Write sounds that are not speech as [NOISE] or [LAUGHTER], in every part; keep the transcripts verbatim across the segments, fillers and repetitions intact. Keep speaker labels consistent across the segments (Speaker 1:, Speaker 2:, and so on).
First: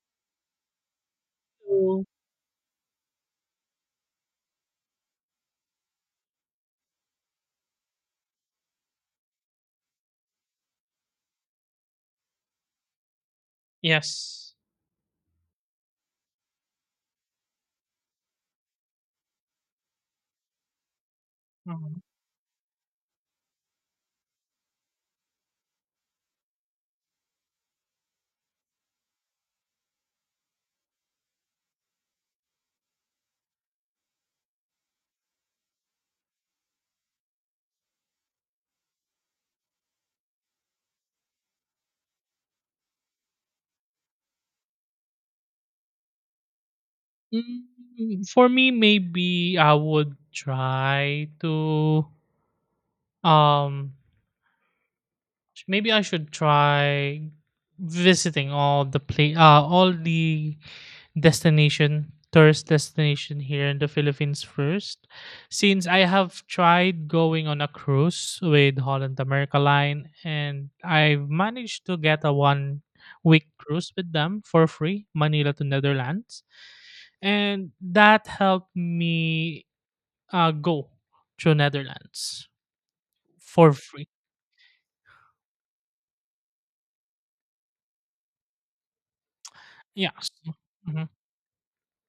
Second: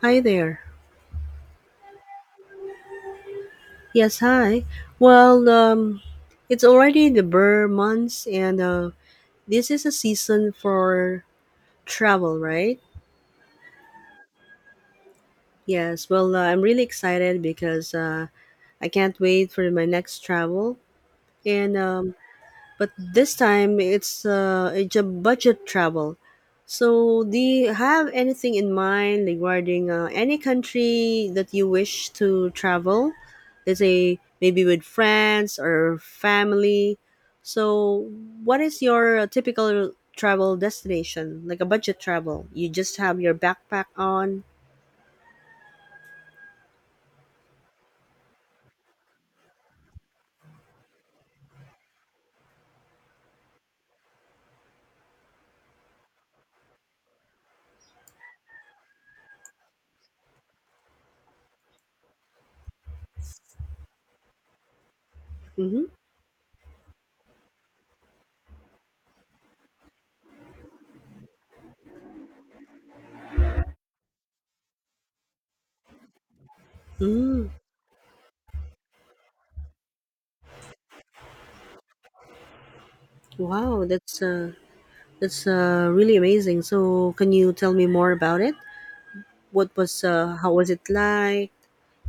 Speaker 1: Hi there.
Speaker 2: So
Speaker 1: Yes, hi. Well, um, it's already the burr months, and uh, this is a season for travel, right?
Speaker 2: yes.
Speaker 1: Yes. Well, uh, I'm really excited because uh, I can't wait for my next travel, and
Speaker 2: Mhm.
Speaker 1: um, but this time it's uh, it's a budget travel. So, do you have anything in mind regarding uh, any country that you wish to travel? Let's say maybe with friends or family. So, what is your uh, typical travel destination? Like a budget travel, you just have your backpack on.
Speaker 2: Mm, for me, maybe I would try to um maybe I should try visiting all the play uh all the destination tourist destination here in the Philippines first,
Speaker 1: Mm-hmm.
Speaker 2: since I have tried going on a cruise with Holland America Line and I've managed to get a one week cruise with them for free, Manila to Netherlands,
Speaker 1: Mm.
Speaker 2: and that helped me uh go to Netherlands for
Speaker 1: Wow,
Speaker 2: free.
Speaker 1: that's uh, that's uh, really amazing. So, can you tell me more about it? What was
Speaker 2: Yes.
Speaker 1: uh, How was it like?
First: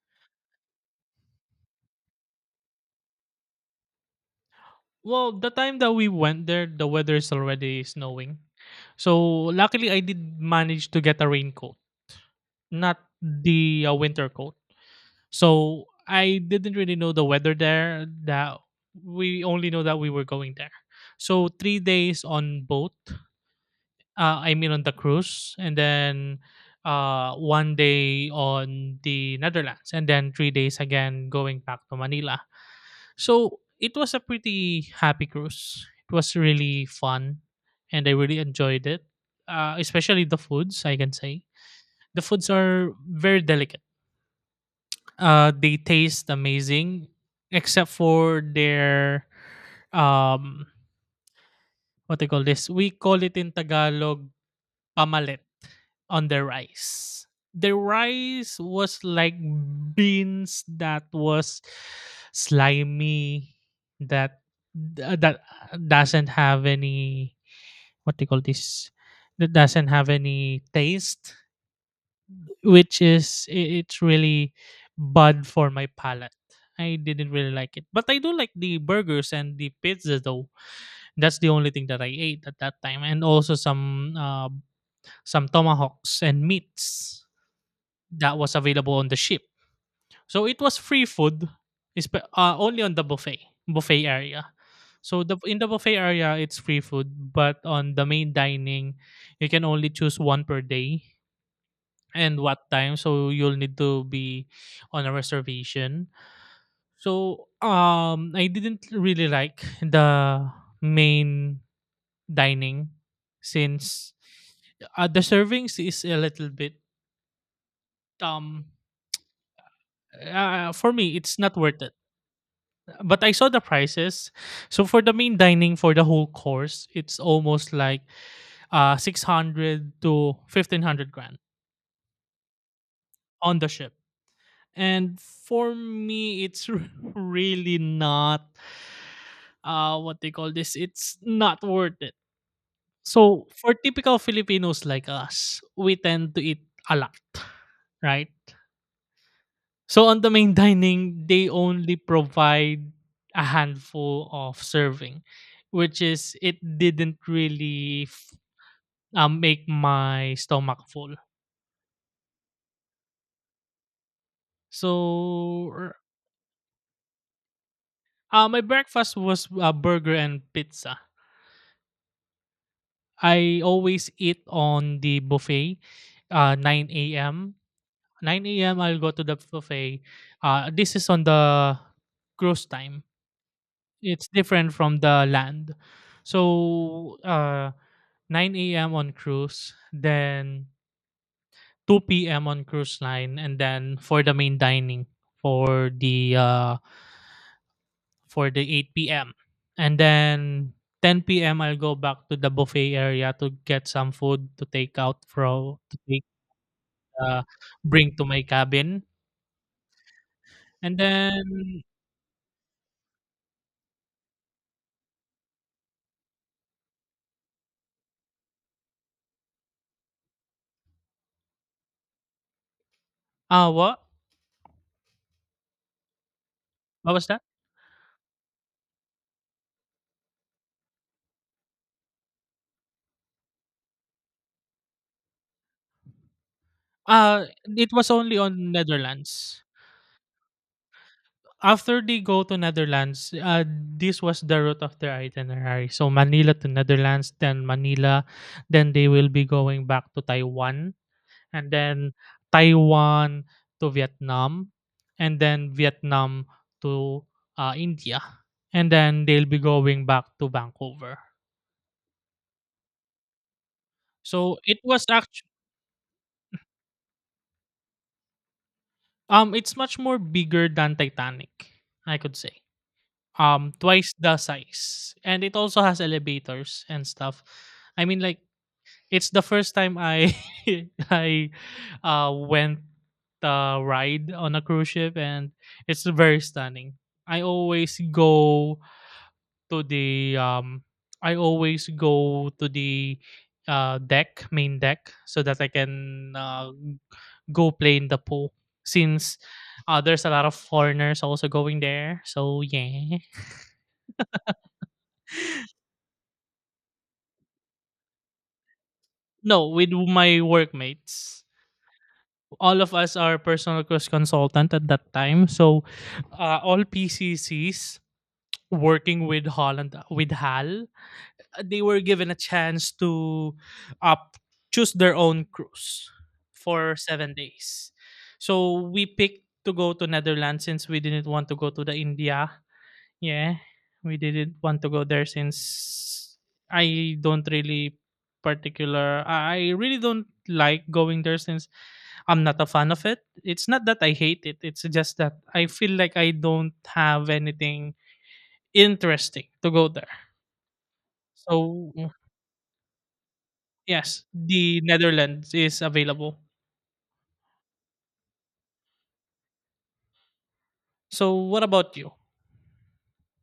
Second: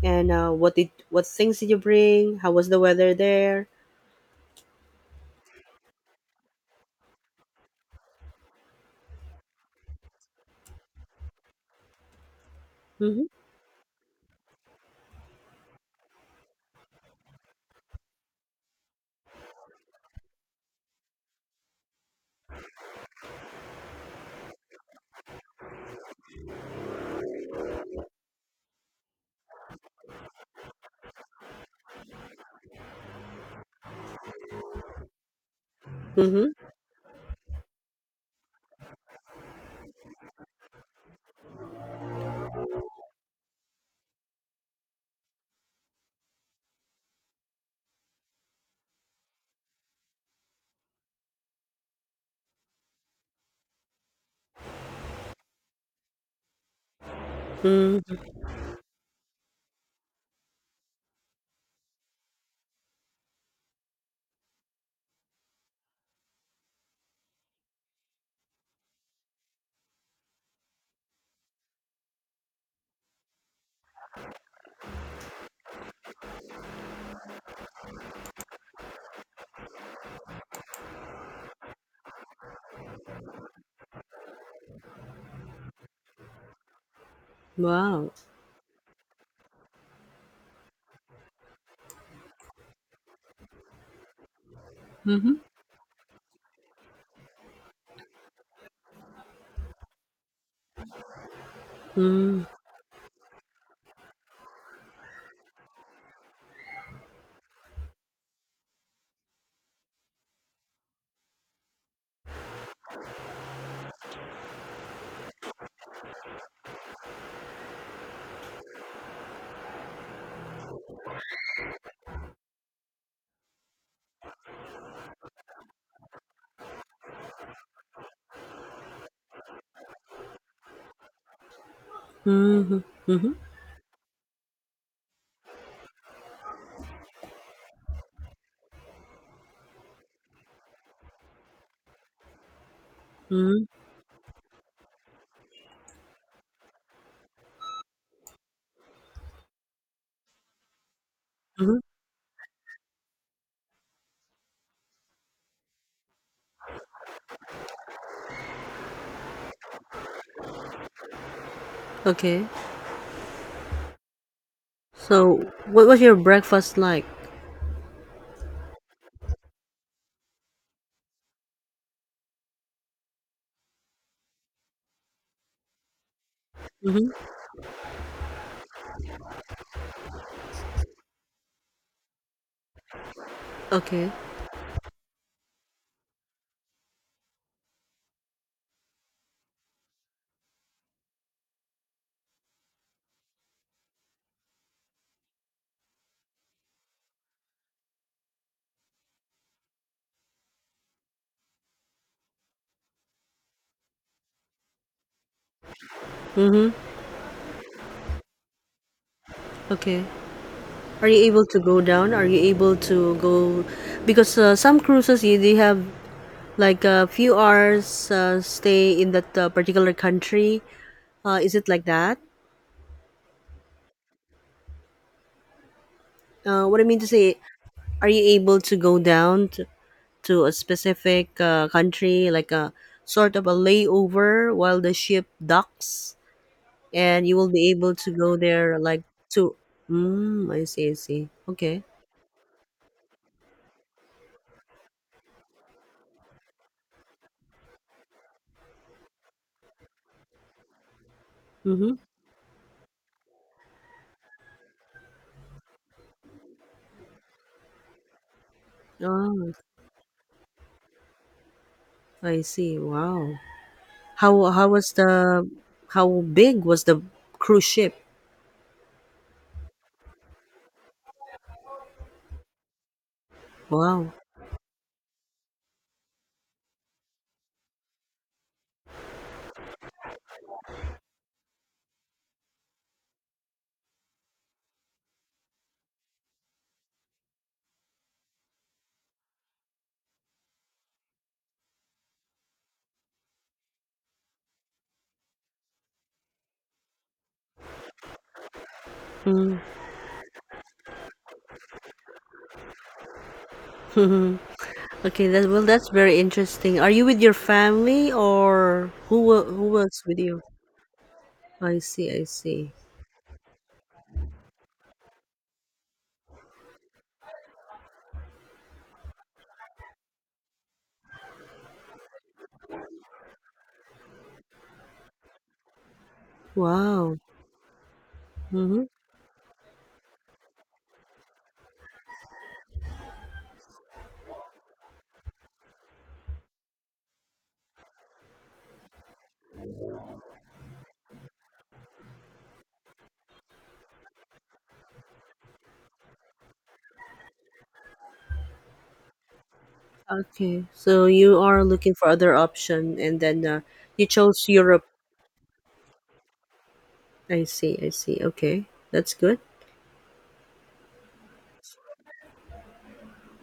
Speaker 1: And uh, what did what things did you bring? How was the weather there?
Speaker 2: Well, the time that we went there, the weather is already snowing. So luckily, I did manage to get a raincoat, not
Speaker 1: Mhm.
Speaker 2: the uh, winter coat. So I didn't really know the weather there. That we only know that we were going there. So three days on boat. Uh, I mean on the cruise, and then uh, one day on the Netherlands, and then three days again going back to Manila. So it was a pretty happy cruise. It was
Speaker 1: Mhm.
Speaker 2: really fun, and I really enjoyed it. Uh, especially the foods, I can say the foods are very delicate. Uh, they taste amazing, except for their um, what they call this. We call it in Tagalog omelet on the rice. The
Speaker 1: Mm.
Speaker 2: rice was like beans that was slimy, that uh, that doesn't have any, what do you call this? That doesn't have any taste, which is i- it's really bad for my palate. I didn't really like it, but I do like the burgers and the pizza though. That's the only thing that I ate at that time, and also some uh, some tomahawks and meats
Speaker 1: Wow.
Speaker 2: that was available on the ship. So it was free food, espe- uh, only on the buffet buffet area. So the
Speaker 1: Mhm.
Speaker 2: in the buffet area, it's free food, but on the main dining, you can only choose one per day and
Speaker 1: Mm.
Speaker 2: what time. So you'll need to be on a reservation. So um, I didn't really like the main dining, since uh, the servings is a little bit um uh, for me, it's not worth it. But I saw the prices. So for the main dining for the whole course, it's almost like uh, six hundred to fifteen hundred grand
Speaker 1: Mhm. Mhm.
Speaker 2: on the ship. And for me, it's [LAUGHS] really not, uh, what they call this. It's not worth it. So
Speaker 1: Mhm.
Speaker 2: for typical Filipinos like us, we tend to eat a lot, right? So on the main dining, they
Speaker 1: Mhm.
Speaker 2: only provide a handful of serving, which is it didn't really f- uh, make my stomach full.
Speaker 1: Okay. So,
Speaker 2: So
Speaker 1: what
Speaker 2: r-
Speaker 1: was your breakfast like?
Speaker 2: uh, my breakfast was uh, burger and pizza. I always eat on the buffet, uh,
Speaker 1: Mhm.
Speaker 2: nine a m nine a m. I'll go to the buffet. Uh, this is on the cruise time.
Speaker 1: Okay.
Speaker 2: It's different from the land. So uh, nine a m on cruise, then two p m on cruise line, and then for the main dining for the uh for the eight p m. And then ten p m. I'll go back to the buffet area to get some food to take out, from to take uh, bring to my cabin.
Speaker 1: Okay.
Speaker 2: And
Speaker 1: Are you able to go
Speaker 2: then
Speaker 1: down? Are you able to go? Because uh, some cruises, you they have like a few hours uh, stay in that uh, particular country. Uh, is it like that?
Speaker 2: uh what?
Speaker 1: Uh, what I mean to
Speaker 2: What was
Speaker 1: say,
Speaker 2: that?
Speaker 1: are you able to go down to, to a specific uh, country, like a sort of a layover while the ship docks, and you
Speaker 2: Uh
Speaker 1: will be
Speaker 2: it
Speaker 1: able to
Speaker 2: was
Speaker 1: go
Speaker 2: only on
Speaker 1: there like to.
Speaker 2: Netherlands.
Speaker 1: Mm, I see. I see. Okay.
Speaker 2: After they go to Netherlands, uh, this was the route of their itinerary. So Manila to Netherlands, then Manila, then they will be going back to Taiwan, and
Speaker 1: Mm-hmm.
Speaker 2: then Taiwan to Vietnam, and then Vietnam to uh, India, and then they'll
Speaker 1: Oh,
Speaker 2: be going back to Vancouver.
Speaker 1: I see. Wow. How
Speaker 2: So
Speaker 1: how
Speaker 2: it
Speaker 1: was
Speaker 2: was actually
Speaker 1: the how big was the cruise ship?
Speaker 2: um it's much more bigger than Titanic, I could say. Um, twice
Speaker 1: Wow.
Speaker 2: the size, and it also has elevators and stuff. I mean, like, it's the first time I [LAUGHS] I uh, went uh, ride on a cruise ship, and it's very stunning. I always go to the um, I always go to the uh, deck, main deck, so that I can uh, go play in the pool. Since
Speaker 1: Mm.
Speaker 2: uh, there's a lot of foreigners also going there, so yeah.
Speaker 1: [LAUGHS] Okay. That Well, that's very interesting. Are you with your family or who wa-
Speaker 2: No,
Speaker 1: who
Speaker 2: with
Speaker 1: was with
Speaker 2: my
Speaker 1: you?
Speaker 2: workmates.
Speaker 1: I see. I see.
Speaker 2: All of us are personal cost consultant at that time. So uh, all P C Cs working with Holland with H A L, uh, they were given a chance to uh, choose their own cruise for
Speaker 1: Wow.
Speaker 2: seven days. So
Speaker 1: Mhm.
Speaker 2: we picked to go to Netherlands since we didn't want to go to the India. Yeah, we didn't want to go there since I don't really particular. I really don't like going there since I'm not a fan of it. It's not that I hate it. It's just that I feel like I don't have anything interesting to go there.
Speaker 1: Okay. So you
Speaker 2: So
Speaker 1: are looking for other option and then uh, you
Speaker 2: yes,
Speaker 1: chose
Speaker 2: the
Speaker 1: Europe.
Speaker 2: Netherlands is available.
Speaker 1: I see. I see. Okay. That's good.
Speaker 2: So what about you?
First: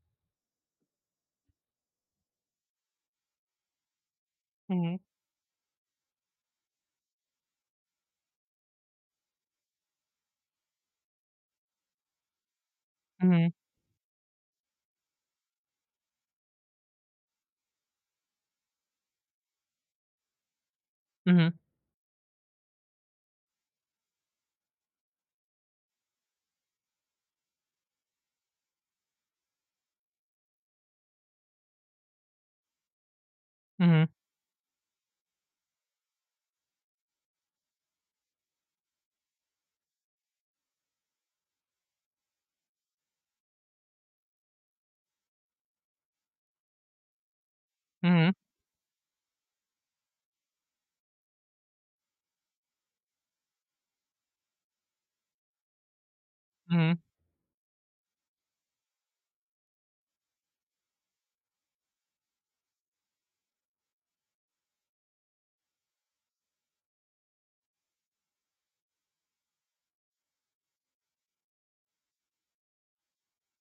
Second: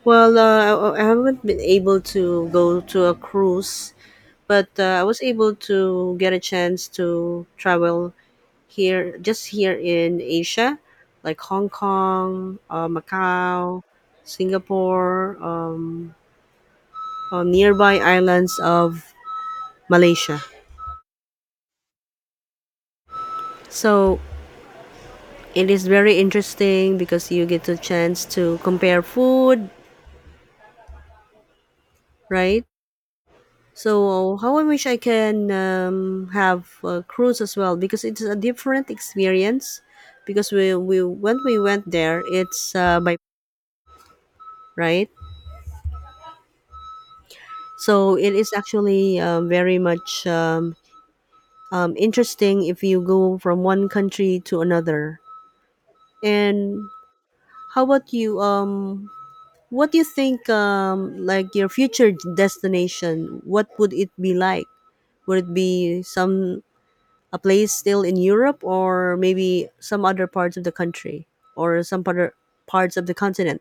Speaker 1: Well, uh, I I haven't been able to go to a cruise, but
Speaker 2: Mm-hmm.
Speaker 1: uh, I was able to get a chance to travel here, just here in Asia, like Hong Kong, uh,
Speaker 2: Mm-hmm.
Speaker 1: Macau, Singapore, um, uh, nearby islands of Malaysia.
Speaker 2: Mm-hmm.
Speaker 1: So it is very interesting because you get a chance to compare food, right?
Speaker 2: Mm-hmm.
Speaker 1: So how I wish I can um, have a cruise as well because it's a different experience. Because we, we when we went there, it's uh, by right. So
Speaker 2: Mm-hmm.
Speaker 1: it is actually um, very much um, um, interesting if you go from one country to another. And
Speaker 2: Mm-hmm.
Speaker 1: how about you? Um, What do you think, um, like your future destination? What would it be like? Would it be some a place still in Europe, or maybe some other parts of the country, or some other parts of the continent?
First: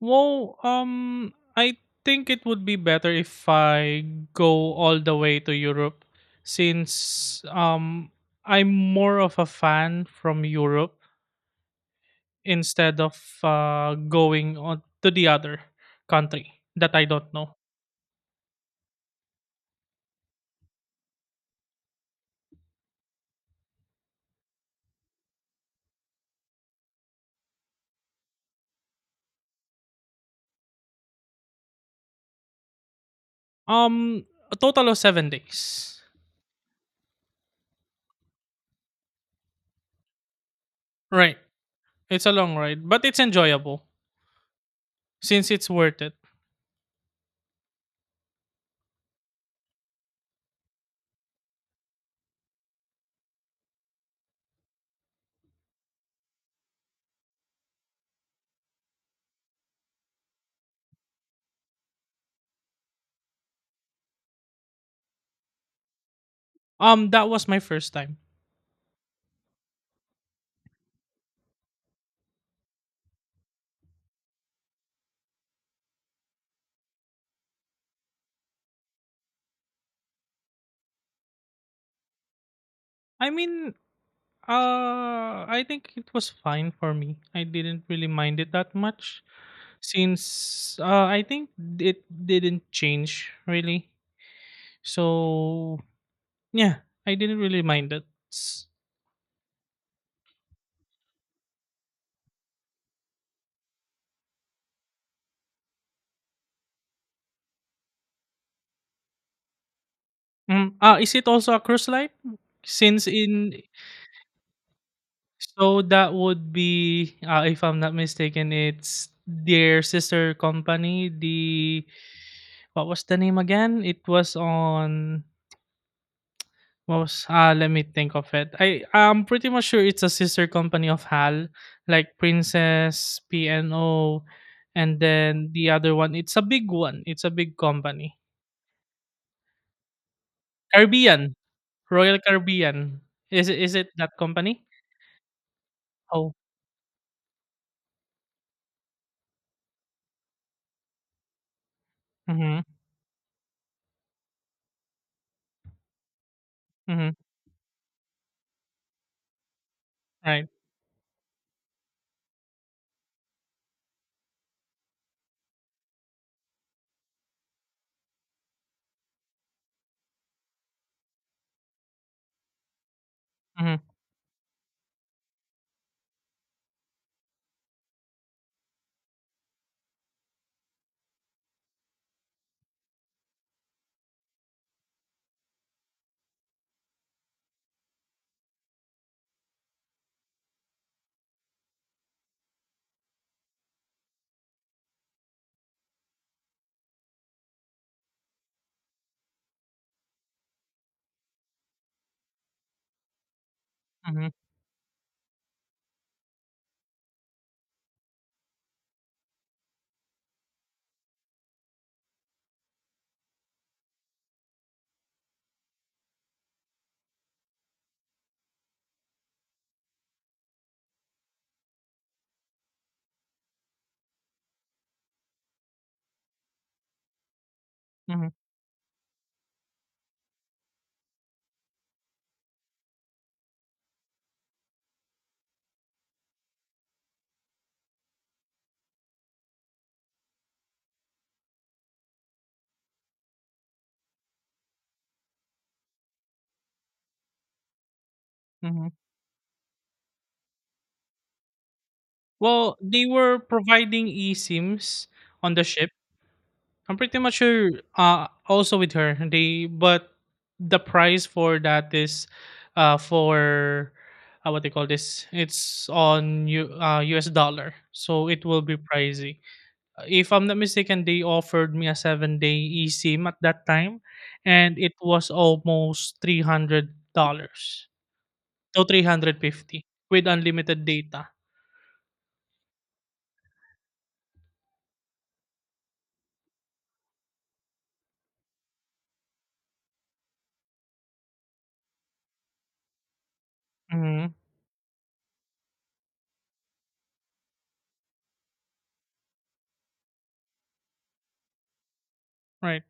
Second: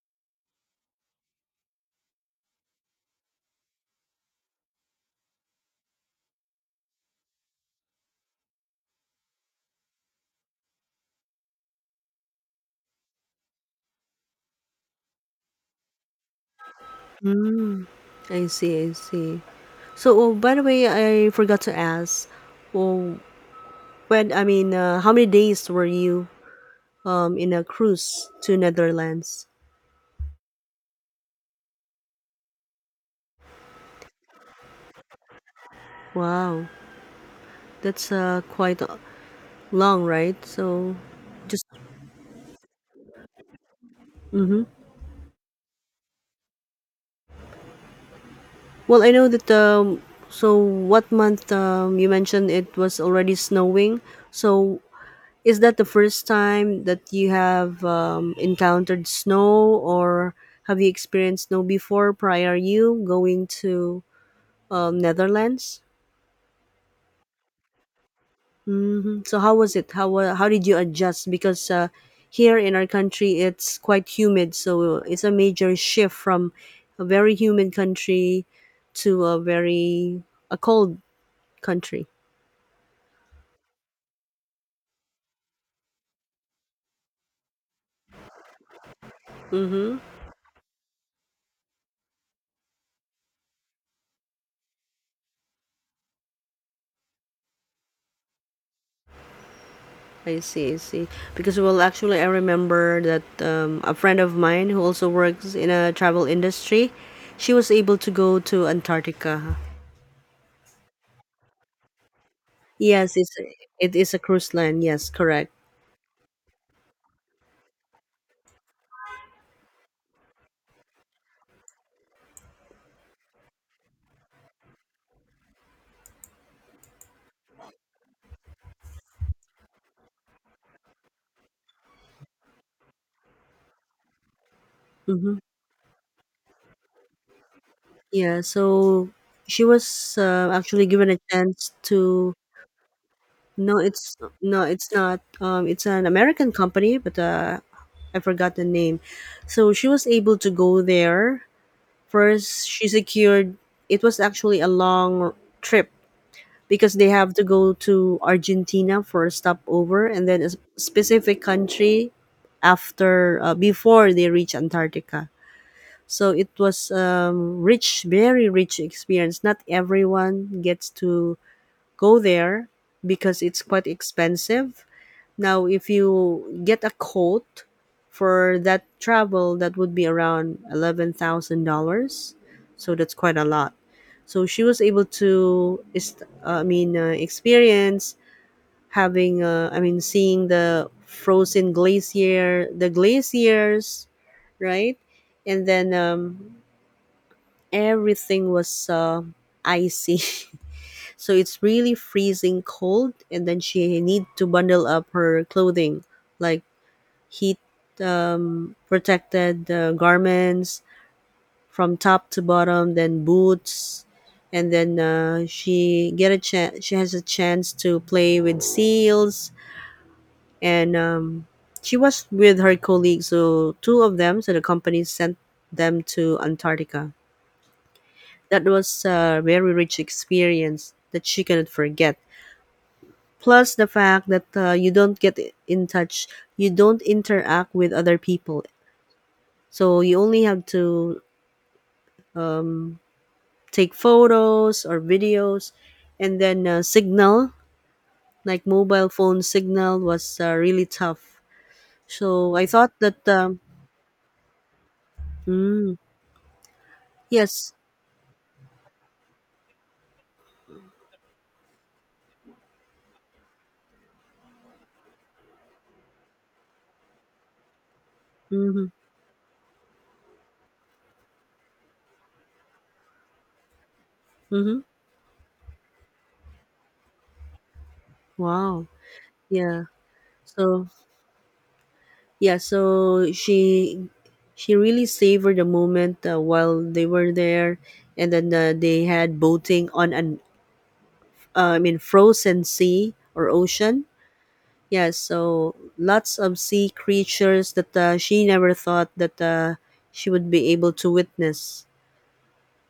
Speaker 2: Well, um, I think it would be better if I go all the way to Europe, since um, I'm more of a fan from Europe instead of uh, going on to the other country that I don't know.
Speaker 1: Mm, I see, I see. So, oh, by the way, I forgot to ask. Oh, when I mean, uh, how many days were you um, in a cruise to Netherlands?
Speaker 2: Um, a total of seven days.
Speaker 1: Wow, that's uh, quite uh, long, right? So,
Speaker 2: Right,
Speaker 1: just
Speaker 2: it's a long ride, but it's enjoyable
Speaker 1: mhm.
Speaker 2: since it's worth it.
Speaker 1: Well, I know that, um, so what month, um, you mentioned it was already snowing. So is that the first time that you have um, encountered snow, or have you experienced snow before prior you going to um, Netherlands?
Speaker 2: Um, that was my first time.
Speaker 1: Hmm. So how was it? How wa- how did you adjust? Because uh, here in our country, it's quite humid, so it's a major shift from a very humid country to a very a cold country.
Speaker 2: I mean, uh, I think it was fine for me. I didn't really mind it that much,
Speaker 1: Mm-hmm.
Speaker 2: since uh, I think it didn't change really. So yeah, I didn't really mind it. S-
Speaker 1: I see, I see. Because well, actually, I remember that um, a friend of mine who also works in a travel industry, she was able to go to Antarctica.
Speaker 2: Mm, ah, is it also a cruise line? Since
Speaker 1: Yes, it's
Speaker 2: in
Speaker 1: it is a cruise line. Yes, correct.
Speaker 2: So that would be, uh, if I'm not mistaken, it's their sister company. The what was the name again? It was on what was ah? Let me think of it. I I'm pretty much sure it's a sister company of H A L, like Princess P N O, and
Speaker 1: Mm-hmm.
Speaker 2: then the other one. It's a big one. It's a big company.
Speaker 1: Yeah. So she was uh, actually given a
Speaker 2: Caribbean
Speaker 1: chance
Speaker 2: Royal
Speaker 1: to.
Speaker 2: Caribbean. Is it- is
Speaker 1: No,
Speaker 2: it that
Speaker 1: it's no,
Speaker 2: company?
Speaker 1: it's not. Um, it's an
Speaker 2: Oh.
Speaker 1: American company, but uh, I forgot the name. So she was able to go there.
Speaker 2: Mm-hmm.
Speaker 1: First, she secured it was actually a long trip because they
Speaker 2: Mhm,
Speaker 1: have to go to Argentina for a stopover and then a
Speaker 2: right.
Speaker 1: s- specific country after uh, before they reach Antarctica. So it was um, rich, very rich experience. Not everyone gets to go there because it's
Speaker 2: Mhm,
Speaker 1: quite expensive. Now, if you get a quote for that travel, that would be around eleven thousand dollars. So that's quite a lot. So she was able to, is- I mean, uh, experience having, uh, I mean, seeing the frozen glacier, the glaciers, right? And then um, everything was uh, icy. [LAUGHS] So it's really freezing cold. And then she need
Speaker 2: mhm,
Speaker 1: to bundle up her clothing, like heat um, protected uh, garments from top to bottom, then boots, and then uh, she get a chance. She has a chance to play with seals, and um, she was with her colleagues. So two of them, so the company sent them to Antarctica.
Speaker 2: mhm,
Speaker 1: That was a very rich experience that she cannot forget. Plus the fact that uh, you don't get in touch, you don't interact with other people. So you only have to um, take photos or videos and then uh, signal, like
Speaker 2: mhm.
Speaker 1: mobile phone signal was uh, really tough. So I
Speaker 2: Well,
Speaker 1: thought
Speaker 2: they
Speaker 1: that
Speaker 2: were
Speaker 1: um,
Speaker 2: providing eSIMs on the ship.
Speaker 1: mm,
Speaker 2: I'm pretty much sure
Speaker 1: yes.
Speaker 2: uh also with her. They but the price for that is uh for uh, what they call this. It's on U uh U S dollar. So it will be
Speaker 1: Mm-hmm,
Speaker 2: pricey. Uh, If I'm not mistaken, they offered me a seven day eSIM at that time and
Speaker 1: mm-hmm.
Speaker 2: it was almost three hundred dollars to
Speaker 1: Wow. Yeah.
Speaker 2: three hundred fifty with unlimited
Speaker 1: So
Speaker 2: data.
Speaker 1: yeah, so she she really savored the moment uh, while they were there, and then uh, they had boating on an uh, I mean, frozen sea or ocean.
Speaker 2: Mhm,
Speaker 1: Yes, so lots of sea creatures that uh, she never thought that uh, she would be able to witness.
Speaker 2: right.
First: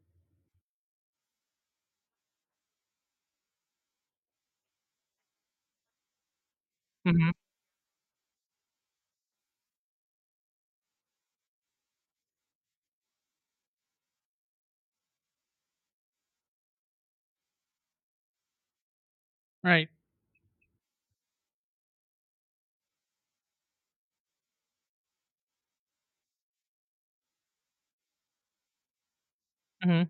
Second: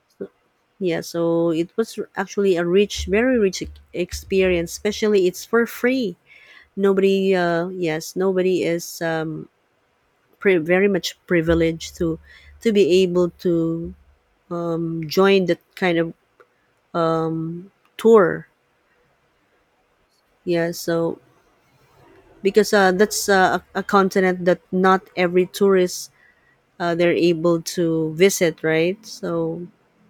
Speaker 1: Yeah, so it was r- actually a rich, very rich ex- experience. Especially, it's for free.
Speaker 2: Mhm,
Speaker 1: Nobody, uh, yes, nobody is um, pri very much privileged to to be able to um, join that kind of tour.
Speaker 2: right.
Speaker 1: Yeah, so because uh, that's uh, a, a continent that not every tourist uh, they're able to visit, right? So
Speaker 2: Mhm,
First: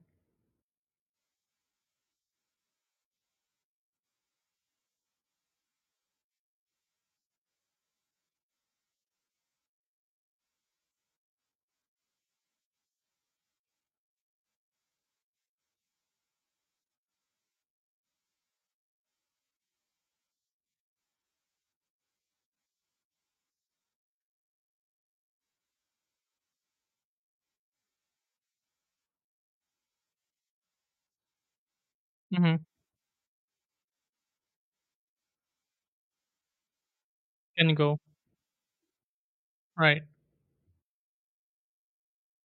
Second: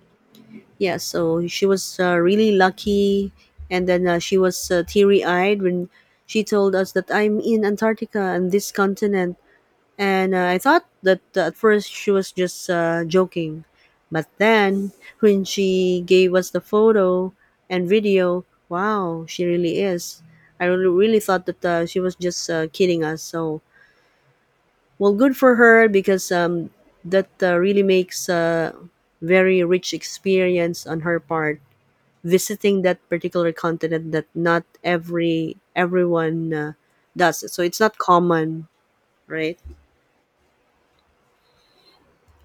Speaker 1: yeah, so she was uh, really lucky, and then uh, she was uh, teary-eyed when she told us that I'm in Antarctica and this continent, and uh, I thought that uh, at first she was just uh, joking, but then when she gave us the photo and video, wow, she really is. I really really thought that uh, she was just uh, kidding us. So well, good for her because um, that uh, really makes a very rich experience on her part
Speaker 2: mhm,
Speaker 1: visiting that particular continent that not every everyone uh, does. So
Speaker 2: can
Speaker 1: it's not
Speaker 2: go.
Speaker 1: common, right?
Speaker 2: Right.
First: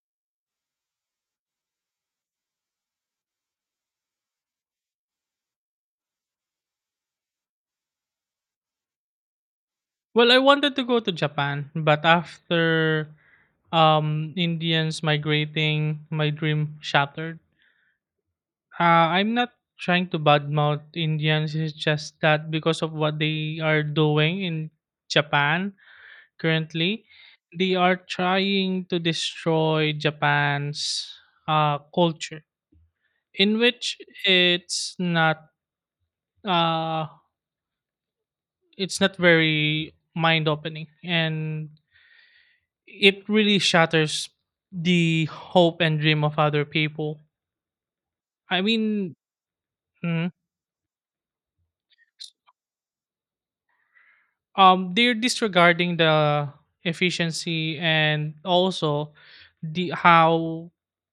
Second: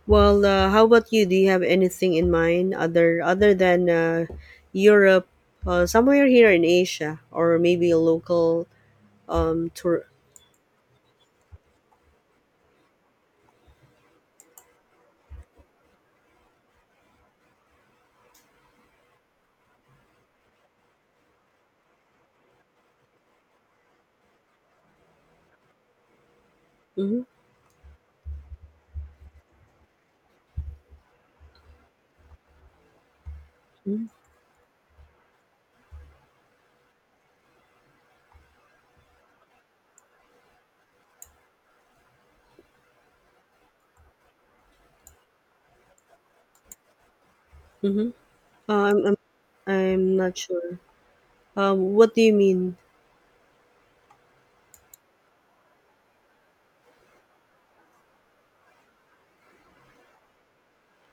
Speaker 1: Well, uh, how about you? Do you have anything in mind other other than uh, Europe, uh, somewhere here in Asia, or maybe a local um, tour?
Speaker 2: Well, I wanted to go to Japan, but after um Indians migrating, my dream shattered. Uh, I'm not trying to badmouth Indians. It's just that because of what they are doing in Japan currently,
Speaker 1: Mm-hmm,
Speaker 2: they are trying to destroy Japan's uh, culture, in which
Speaker 1: mm-hmm,
Speaker 2: it's not uh, it's not very mind opening, and it really shatters the hope and dream of other people.
Speaker 1: mm-hmm.
Speaker 2: I
Speaker 1: Uh, I'm,
Speaker 2: mean.
Speaker 1: I'm I'm
Speaker 2: Mhm.
Speaker 1: not sure. Um, what do you mean?
Speaker 2: um they're disregarding the efficiency and also the how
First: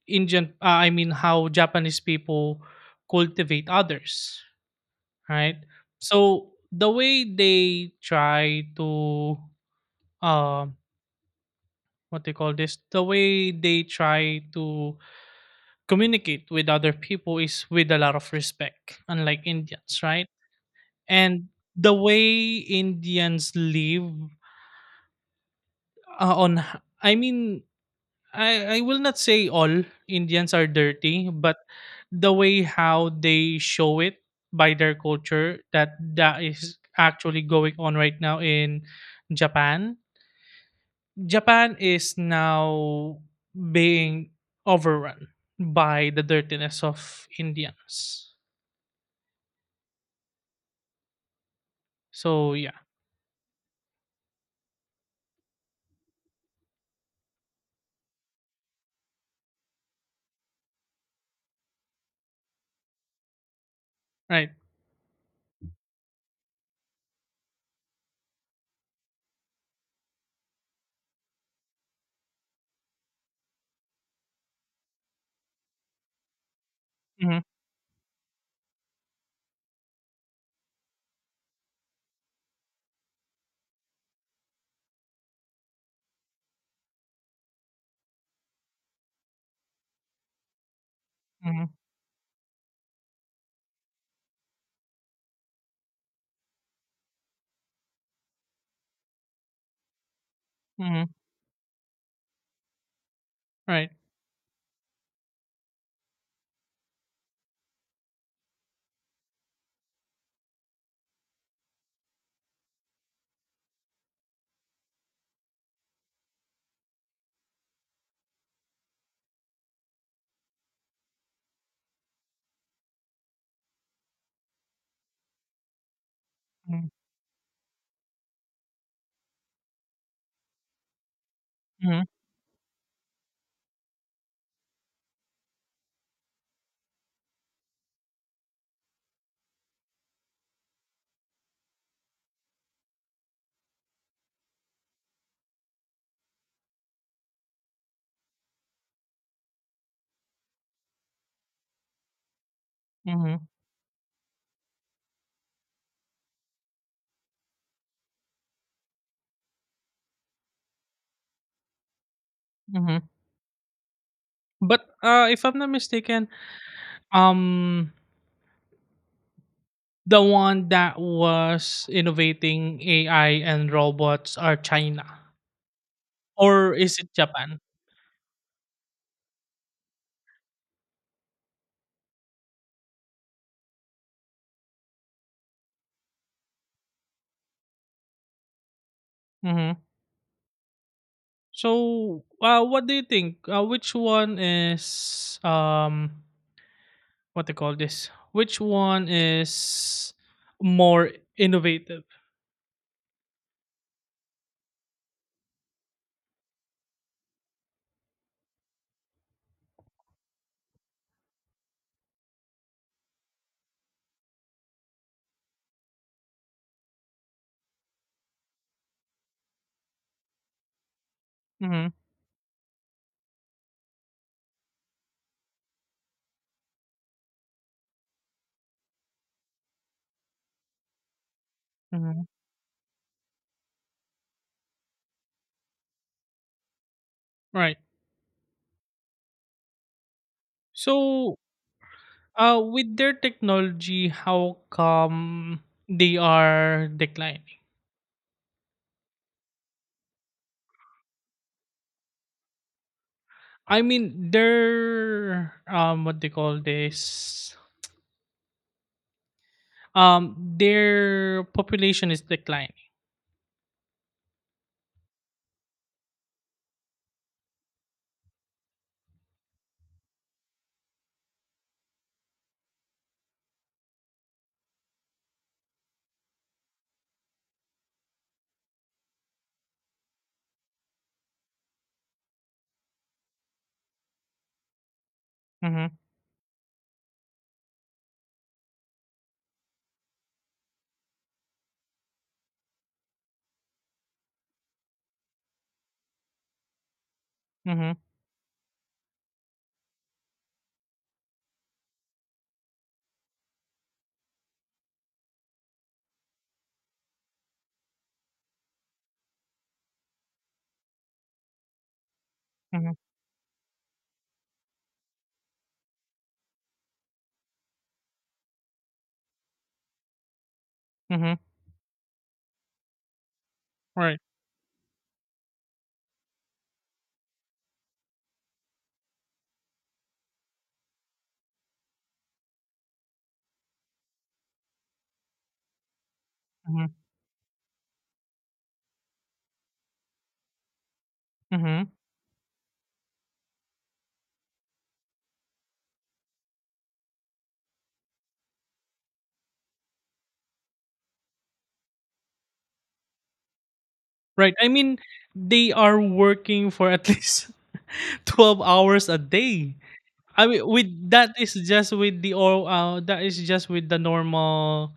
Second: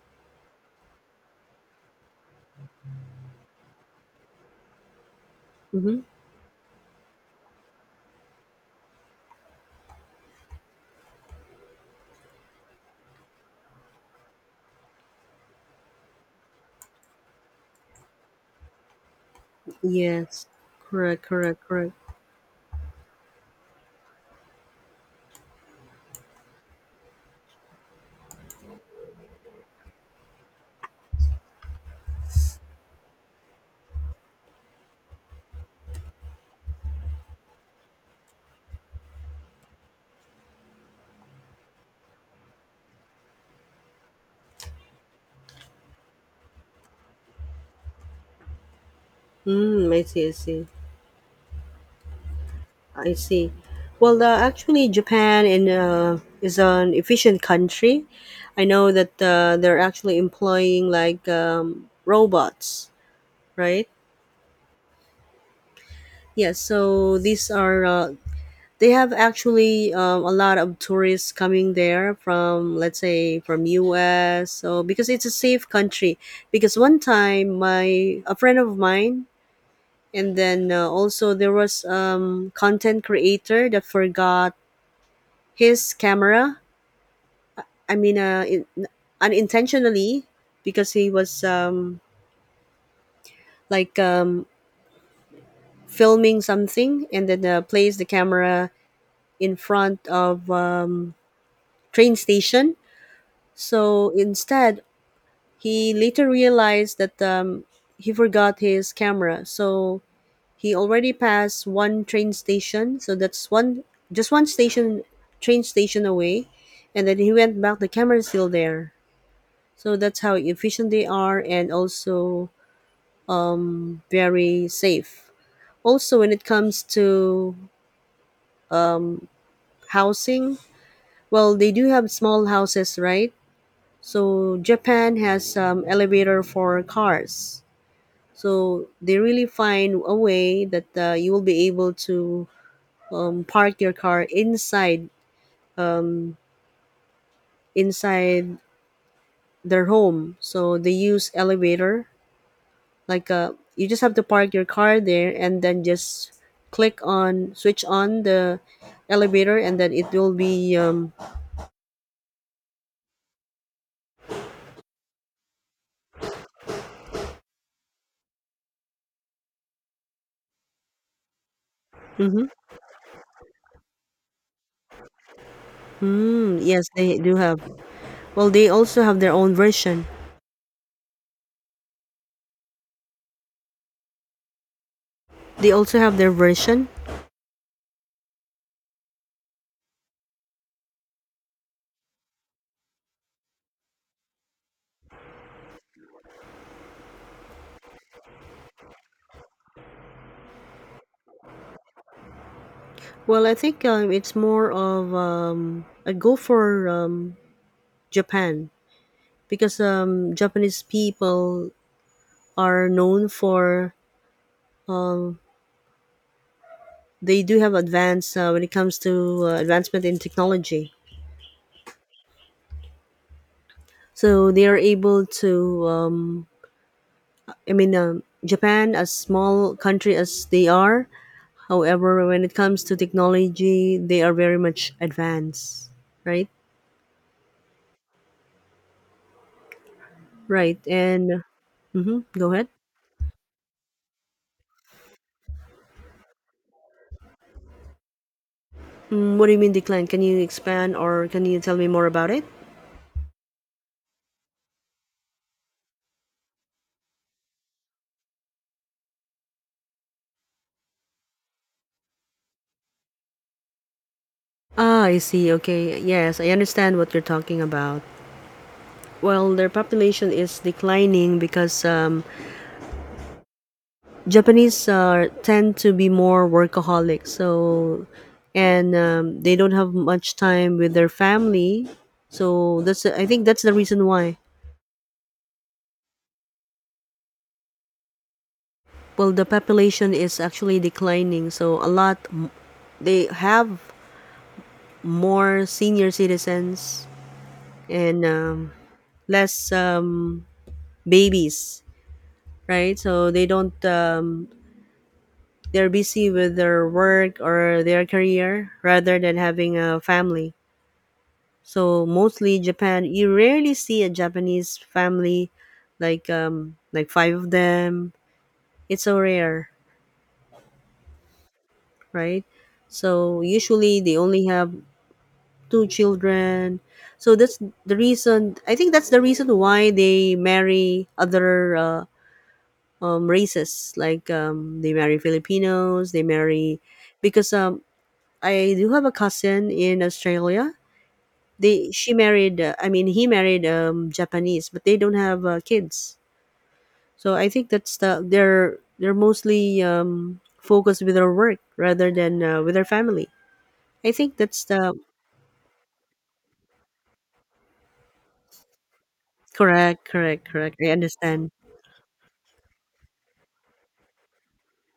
Speaker 2: indian uh, I mean how Japanese people cultivate others, right?
Speaker 1: Mm-hmm.
Speaker 2: So the way they try to um what they call this the way they try to communicate with other people is with a lot of respect, unlike Indians, right?
Speaker 1: Yes, correct,
Speaker 2: And
Speaker 1: correct, correct.
Speaker 2: the way Indians live uh, on h- I mean, I I will not say all Indians are dirty, but the way how they show it by their culture, that that is actually going on right now in Japan. Japan is now being overrun by the dirtiness of Indians.
Speaker 1: Mm, I see, I see,
Speaker 2: So yeah,
Speaker 1: I see. Well, uh, actually, Japan in, uh, is an efficient country. I know that uh, they're actually employing like um, robots, right?
Speaker 2: right.
Speaker 1: Yes, so these are, uh, they have actually um, a lot of tourists coming there from, let's say, from U S. So, because it's a safe country. Because one
Speaker 2: Mm-hmm,
Speaker 1: time, my, a friend of mine, and then uh, also there was um content creator that forgot his camera, I mean, uh in, unintentionally, because he was
Speaker 2: mm-hmm,
Speaker 1: um like um filming something and then uh, placed the camera in front of
Speaker 2: mm-hmm,
Speaker 1: um train station.
Speaker 2: right.
Speaker 1: So instead, he later realized that um he forgot his camera. So he already passed one train station, so that's one just one station train station away. And then he went back, the camera's still there. So that's how efficient they are, and also um, very safe. Also when it comes
Speaker 2: Mm-hmm,
Speaker 1: to um, housing, well, they do
Speaker 2: mm-hmm,
Speaker 1: have small houses, right? So Japan has um, elevator for cars. So they really find a way that uh, you will be able to um, park your car inside inside their home. So they use elevator. Like
Speaker 2: mm-hmm.
Speaker 1: uh, you just have to park your car there and then just click on switch on the elevator, and then it will be, um
Speaker 2: Mm-hmm. But uh, if I'm not mistaken, um the one that was
Speaker 1: mm-hmm.
Speaker 2: innovating A I and robots are China.
Speaker 1: Mm,
Speaker 2: Or
Speaker 1: yes,
Speaker 2: is it
Speaker 1: they do have.
Speaker 2: Japan?
Speaker 1: Well, they also have their own version, they also have their version.
Speaker 2: Mm-hmm. So, uh, what do you think? Uh, which one is um, what they call this? Which one is more innovative?
Speaker 1: Well, I think um, it's more of um I go for um Japan, because um Japanese people are known for um, they do have advanced uh, when it comes to uh, advancement in technology.
Speaker 2: Mm-hmm.
Speaker 1: So they are able to. Um, I mean, um, Japan, as small country as they are,
Speaker 2: Mm-hmm.
Speaker 1: however, when it comes to technology, they are very much advanced, right?
Speaker 2: Right.
Speaker 1: Right,
Speaker 2: So,
Speaker 1: and mm-hmm, go
Speaker 2: uh
Speaker 1: ahead.
Speaker 2: with their technology, how come they are declining?
Speaker 1: Mm, what do you mean decline? Can you expand or can you tell me more about it?
Speaker 2: I mean their, um what they call this um their population is declining.
Speaker 1: Ah, I see. Okay. Yes, I understand what you're talking about. Well, their population is declining because um, Japanese are tend to be more workaholic, so, and um, they don't have much time with their family. So that's I think that's the reason why.
Speaker 2: Mm-hmm,
Speaker 1: Well, the population is actually declining, so a lot m- they have more senior citizens
Speaker 2: mm-hmm,
Speaker 1: and um, less um, babies, right? So they don't. Um, they're busy with their work or their career rather than having a family. So mostly
Speaker 2: mm-hmm,
Speaker 1: Japan, you rarely see a Japanese family like um like five of them. It's so rare,
Speaker 2: mm-hmm,
Speaker 1: right? So usually they
Speaker 2: right.
Speaker 1: only have two children. So that's the reason. I think that's the reason why they marry other uh, um, races. Like um, they marry Filipinos. They marry
Speaker 2: Mm-hmm,
Speaker 1: because um, I do have a cousin in Australia.
Speaker 2: mm-hmm,
Speaker 1: They she married. Uh, I mean, he married um, Japanese, but they don't have uh, kids. So I think that's the they're they're mostly um, focused with their work rather than uh, with their family. I think
Speaker 2: right.
Speaker 1: that's
Speaker 2: I
Speaker 1: the
Speaker 2: mean they are working for at least [LAUGHS] twelve hours a day.
Speaker 1: correct, correct,
Speaker 2: I mean
Speaker 1: correct.
Speaker 2: with
Speaker 1: I
Speaker 2: that
Speaker 1: understand.
Speaker 2: is just with the or uh that is just with the normal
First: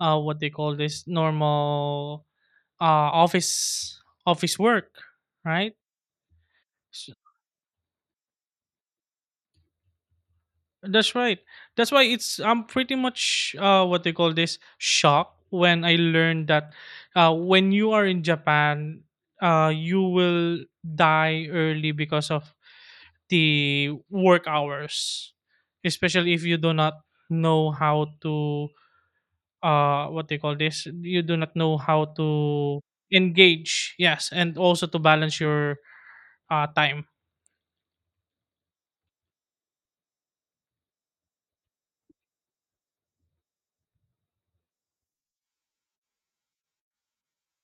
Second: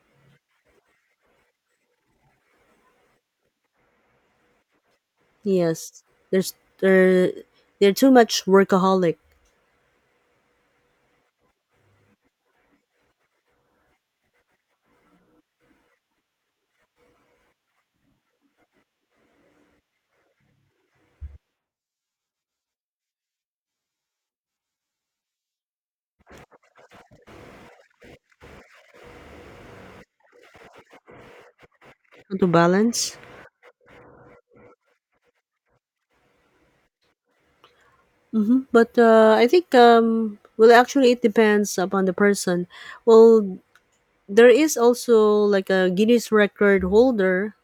Speaker 2: uh what they call this normal uh office office work, right?
Speaker 1: Yes, there's
Speaker 2: S-
Speaker 1: there they're too much workaholic.
Speaker 2: that's right. That's why it's I'm pretty much, uh what they call this shocked when I learned that uh when you are in Japan, uh you will die early because of the work hours, especially if you do not know how to, uh what they call this you do not know how
Speaker 1: How to
Speaker 2: to
Speaker 1: balance.
Speaker 2: engage, yes, and also to balance your uh time.
Speaker 1: Mm-hmm. But uh, I think um, well, actually, it depends upon the person. Well, there is also like a Guinness record holder,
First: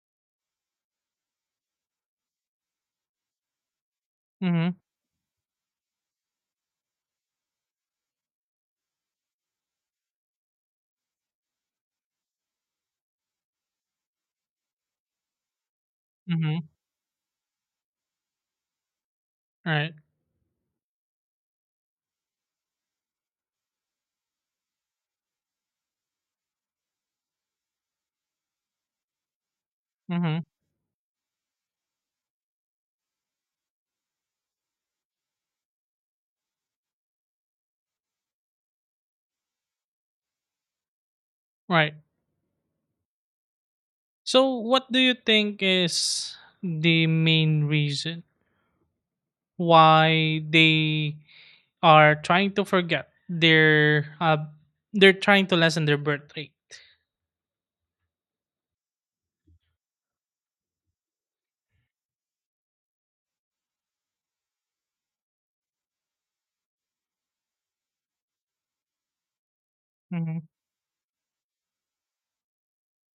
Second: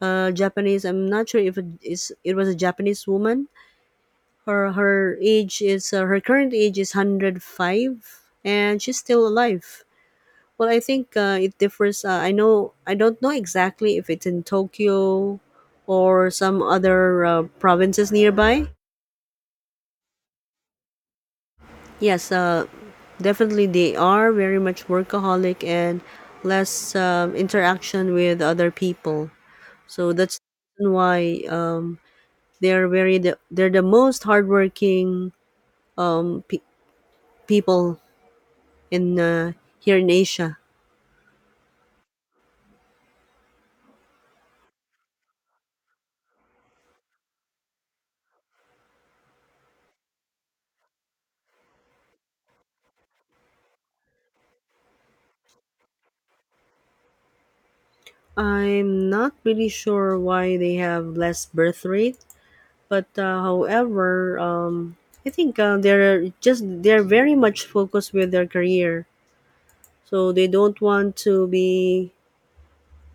Speaker 1: uh, Japanese. I'm not sure if it is it was a Japanese woman. her
Speaker 2: Mhm,
Speaker 1: her age is uh, her current age is one hundred five and she's still alive. Well, I think uh, it differs. uh, i know I don't know exactly if it's in Tokyo or some
Speaker 2: mhm,
Speaker 1: other uh, provinces nearby.
Speaker 2: right,
Speaker 1: Yes, uh, definitely they are very much workaholic and less um, interaction with other people. So that's
Speaker 2: mhm,
Speaker 1: the reason why um, they're very the, they're the most hardworking um, pe- people in uh, here in Asia.
Speaker 2: right. So, what do you think is the main reason why they are trying to forget their uh, they're trying to lessen their birth rate?
Speaker 1: I'm not really sure why they have less birth rate, but uh, however, um, I think uh, they're just they're very much focused with their career, so
Speaker 2: Mhm,
Speaker 1: they don't want to be.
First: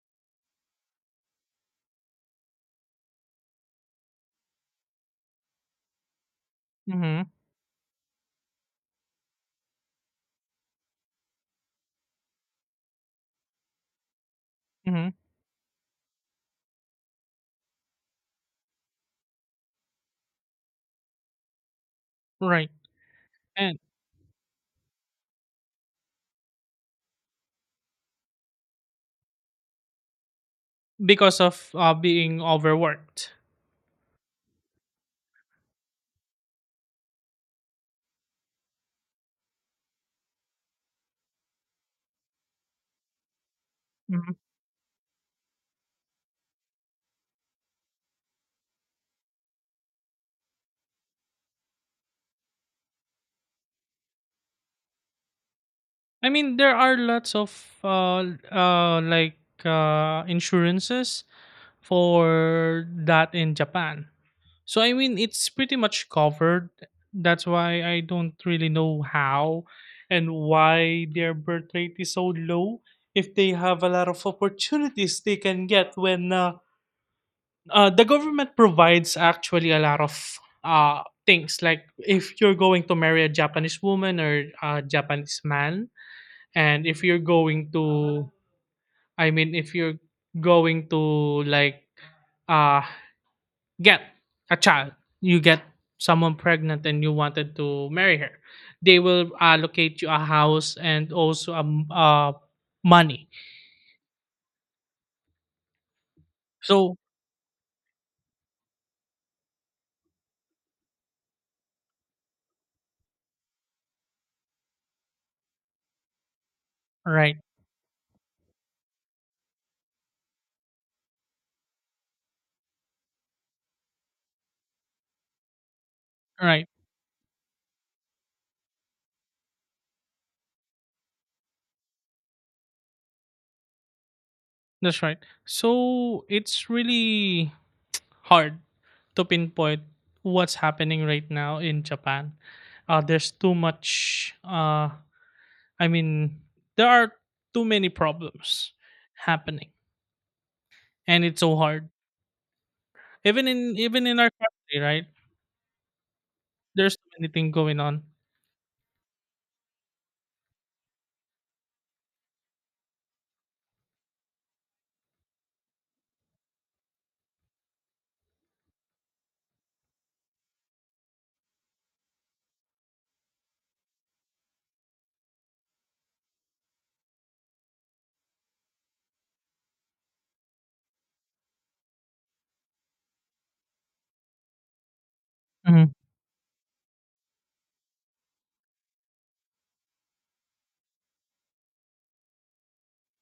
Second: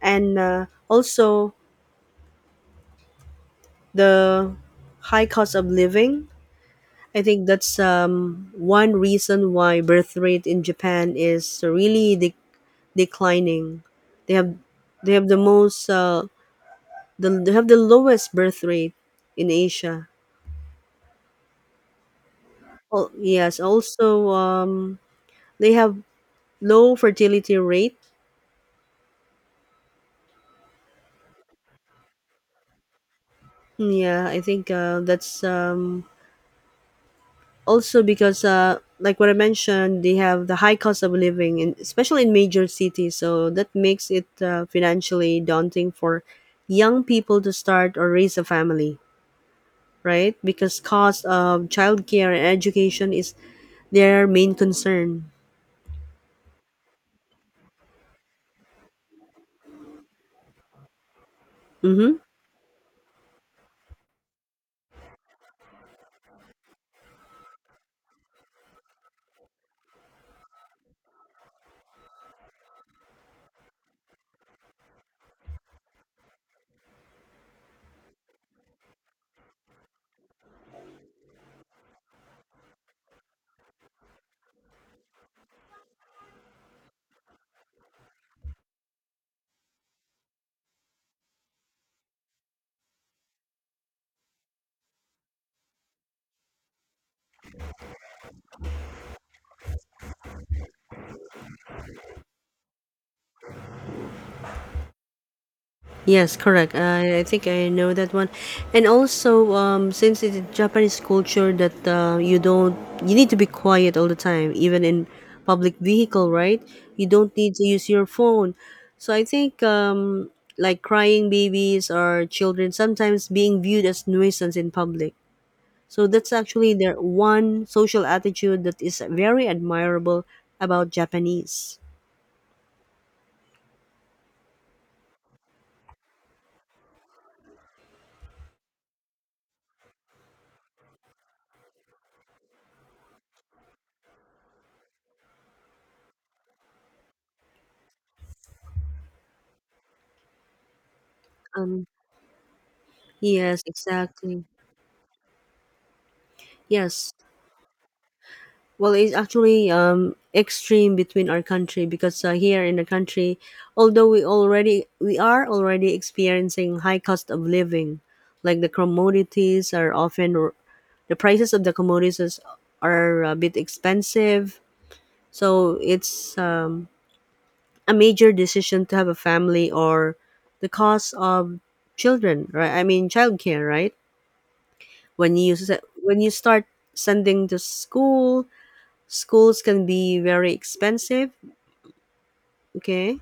Speaker 1: And uh, also the high cost of living. I
Speaker 2: mhm,
Speaker 1: think that's um, one reason why birth rate in Japan is really de- declining. They have
Speaker 2: mhm,
Speaker 1: they have the most uh, the they have the lowest birth rate in Asia.
Speaker 2: right.
Speaker 1: Oh, yes,
Speaker 2: And
Speaker 1: also um, they have low fertility rate.
Speaker 2: because of, uh, being overworked.
Speaker 1: Yeah, I think uh, that's um, also because uh, like what I mentioned, they have the high cost of living, in, especially in major cities. So that makes it
Speaker 2: Mhm.
Speaker 1: uh, financially daunting for young people to start or raise a family, right? Because cost of childcare and education is their main concern.
Speaker 2: I mean, there are lots of uh, uh, like uh, insurances
Speaker 1: Mm-hmm.
Speaker 2: for that in Japan. So I mean, it's pretty much covered. That's why I don't really know how and why their birth rate is so low. If they have a lot of opportunities they can get when uh, uh, the government provides actually a lot of uh, things. Like if you're going to marry a Japanese woman or a Japanese man, and if you're going to, I mean, if you're going to, like, uh, get a child, you get someone pregnant and you wanted to marry her, they will allocate you a house and also um, uh, money.
Speaker 1: Yes, correct. I,
Speaker 2: So,
Speaker 1: I think I know that one. And also, um, since it's a Japanese culture that uh, you don't, you need to be quiet all the time, even in public vehicle, right? You don't
Speaker 2: right,
Speaker 1: need to use your phone. So I think um, like crying babies or children sometimes being viewed as nuisance in public. So that's
Speaker 2: right,
Speaker 1: actually their one social attitude that is very admirable about Japanese.
Speaker 2: that's right. So it's really hard to pinpoint what's happening right now in Japan. Uh, there's too much. Uh, I mean, there are too many problems happening, and it's so
Speaker 1: Um,
Speaker 2: hard. Even in,
Speaker 1: yes,
Speaker 2: even in our
Speaker 1: exactly.
Speaker 2: country, right? There's too
Speaker 1: Yes.
Speaker 2: many things going on.
Speaker 1: Well, it's actually um, extreme between our country because uh, here in the country, although we already we are already experiencing high cost of living, like the commodities are often the prices of the commodities are uh, a bit expensive. So it's um, a major decision to have a family or the cost of children, right? I mean, childcare, right? When you s-
Speaker 2: Mhm.
Speaker 1: when you start sending to school, schools can be very expensive. Okay,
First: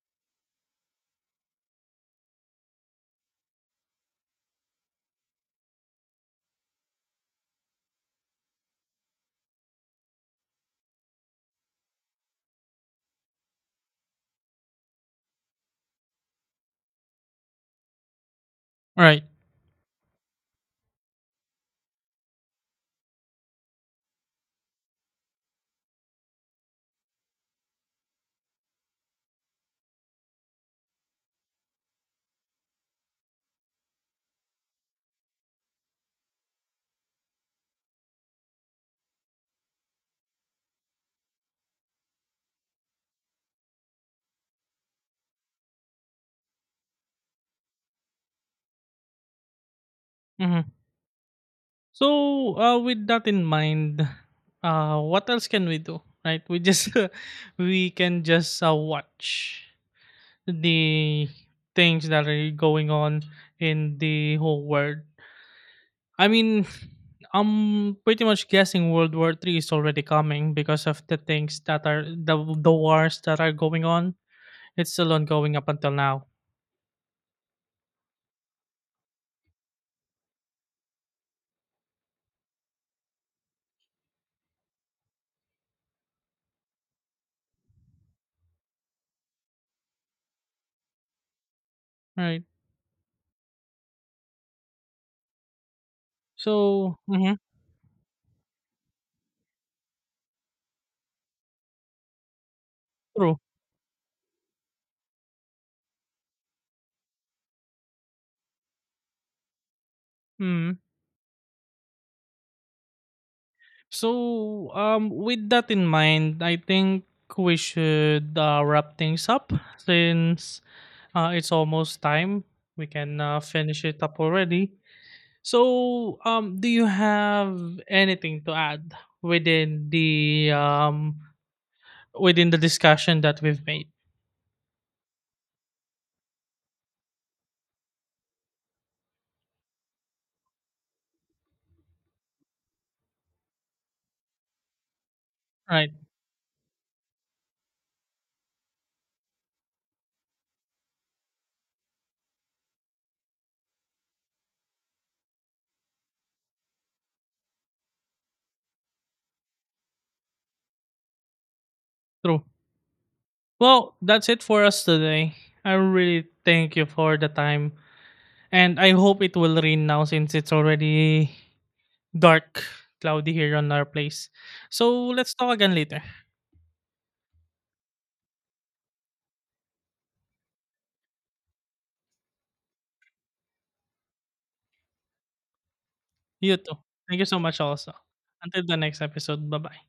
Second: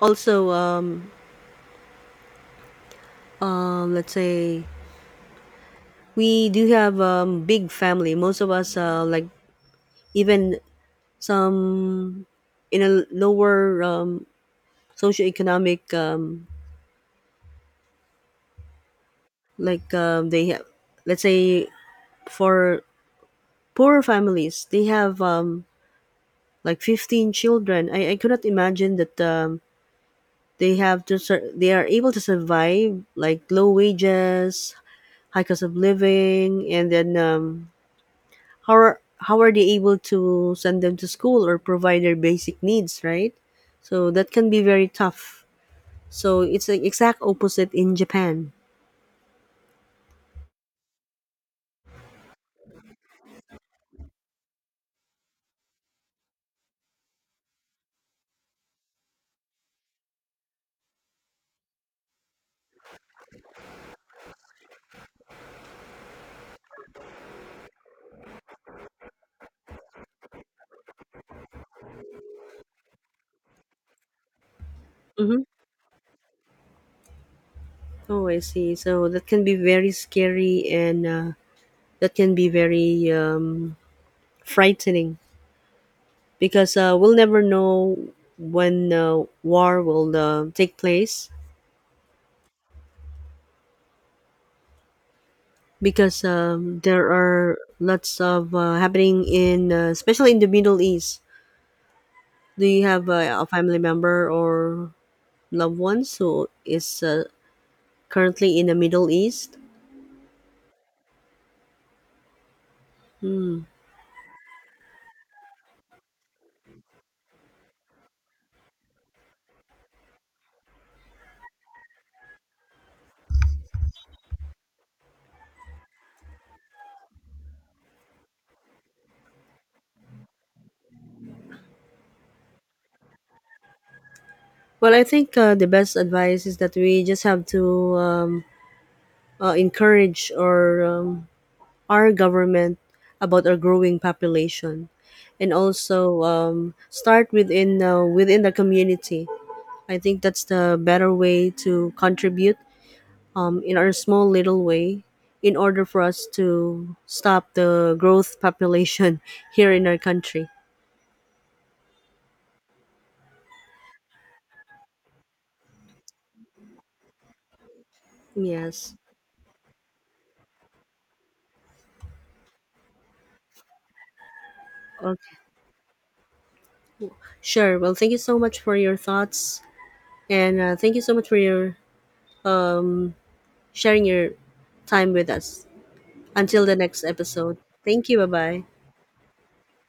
Speaker 1: also um um let's say we do have um big family, most of us uh like even some in a lower um socioeconomic um
Speaker 2: Right.
Speaker 1: like um they have, let's say, for poorer families, they have um like fifteen children. i, I cannot imagine that um they have to sur- they are able to survive like low wages, high cost of living, and then um, how are how are they able to send them to school or provide their basic needs, right? So that can be very tough. So it's the exact opposite in Japan.
Speaker 2: Hmm. So, uh, with that in mind, uh, what else can we do? Right? We just [LAUGHS] we can just uh, watch the things that are going on in the whole world. I mean, I'm pretty much guessing World War Three is already coming because of the things that are the the wars that are going on. It's still
Speaker 1: Mm-hmm.
Speaker 2: ongoing up until now,
Speaker 1: Oh, I see. So that can be very scary and uh, that can be very um, frightening because uh, we'll never know when uh, war will uh, take place
Speaker 2: right?
Speaker 1: because um,
Speaker 2: So,
Speaker 1: there
Speaker 2: mhm,
Speaker 1: are lots of uh, happening in uh, especially in the Middle East. Do you have uh,
Speaker 2: true.
Speaker 1: a family member or loved ones who is uh, currently in the Middle East?
Speaker 2: Mm. So, um, with that in mind, I think we should uh, wrap things up, since uh, it's almost time. We can uh, finish it up already. So, um, do you have anything to add within the um within the discussion that we've made?
Speaker 1: Well, I think uh, the best advice is that we just have to um, uh, encourage or um, our government about our growing population, and
Speaker 2: Right.
Speaker 1: also um, start within uh, within the community. I think that's the better way to contribute um, in our small little way in order for us to stop the growth population [LAUGHS] here in our country.
Speaker 2: True. Well, that's it for us today. I really thank you for the time, and I
Speaker 1: Yes.
Speaker 2: hope it will rain now since it's already dark, cloudy here on our place. So let's
Speaker 1: Okay.
Speaker 2: talk again later.
Speaker 1: Sure. Well, thank you so much for your thoughts and uh, thank you so much for your sharing your time with us.
Speaker 2: You
Speaker 1: Until the
Speaker 2: too.
Speaker 1: next
Speaker 2: Thank you so
Speaker 1: episode.
Speaker 2: much, also.
Speaker 1: Thank you. Bye bye.
Speaker 2: Until the next episode. Bye bye.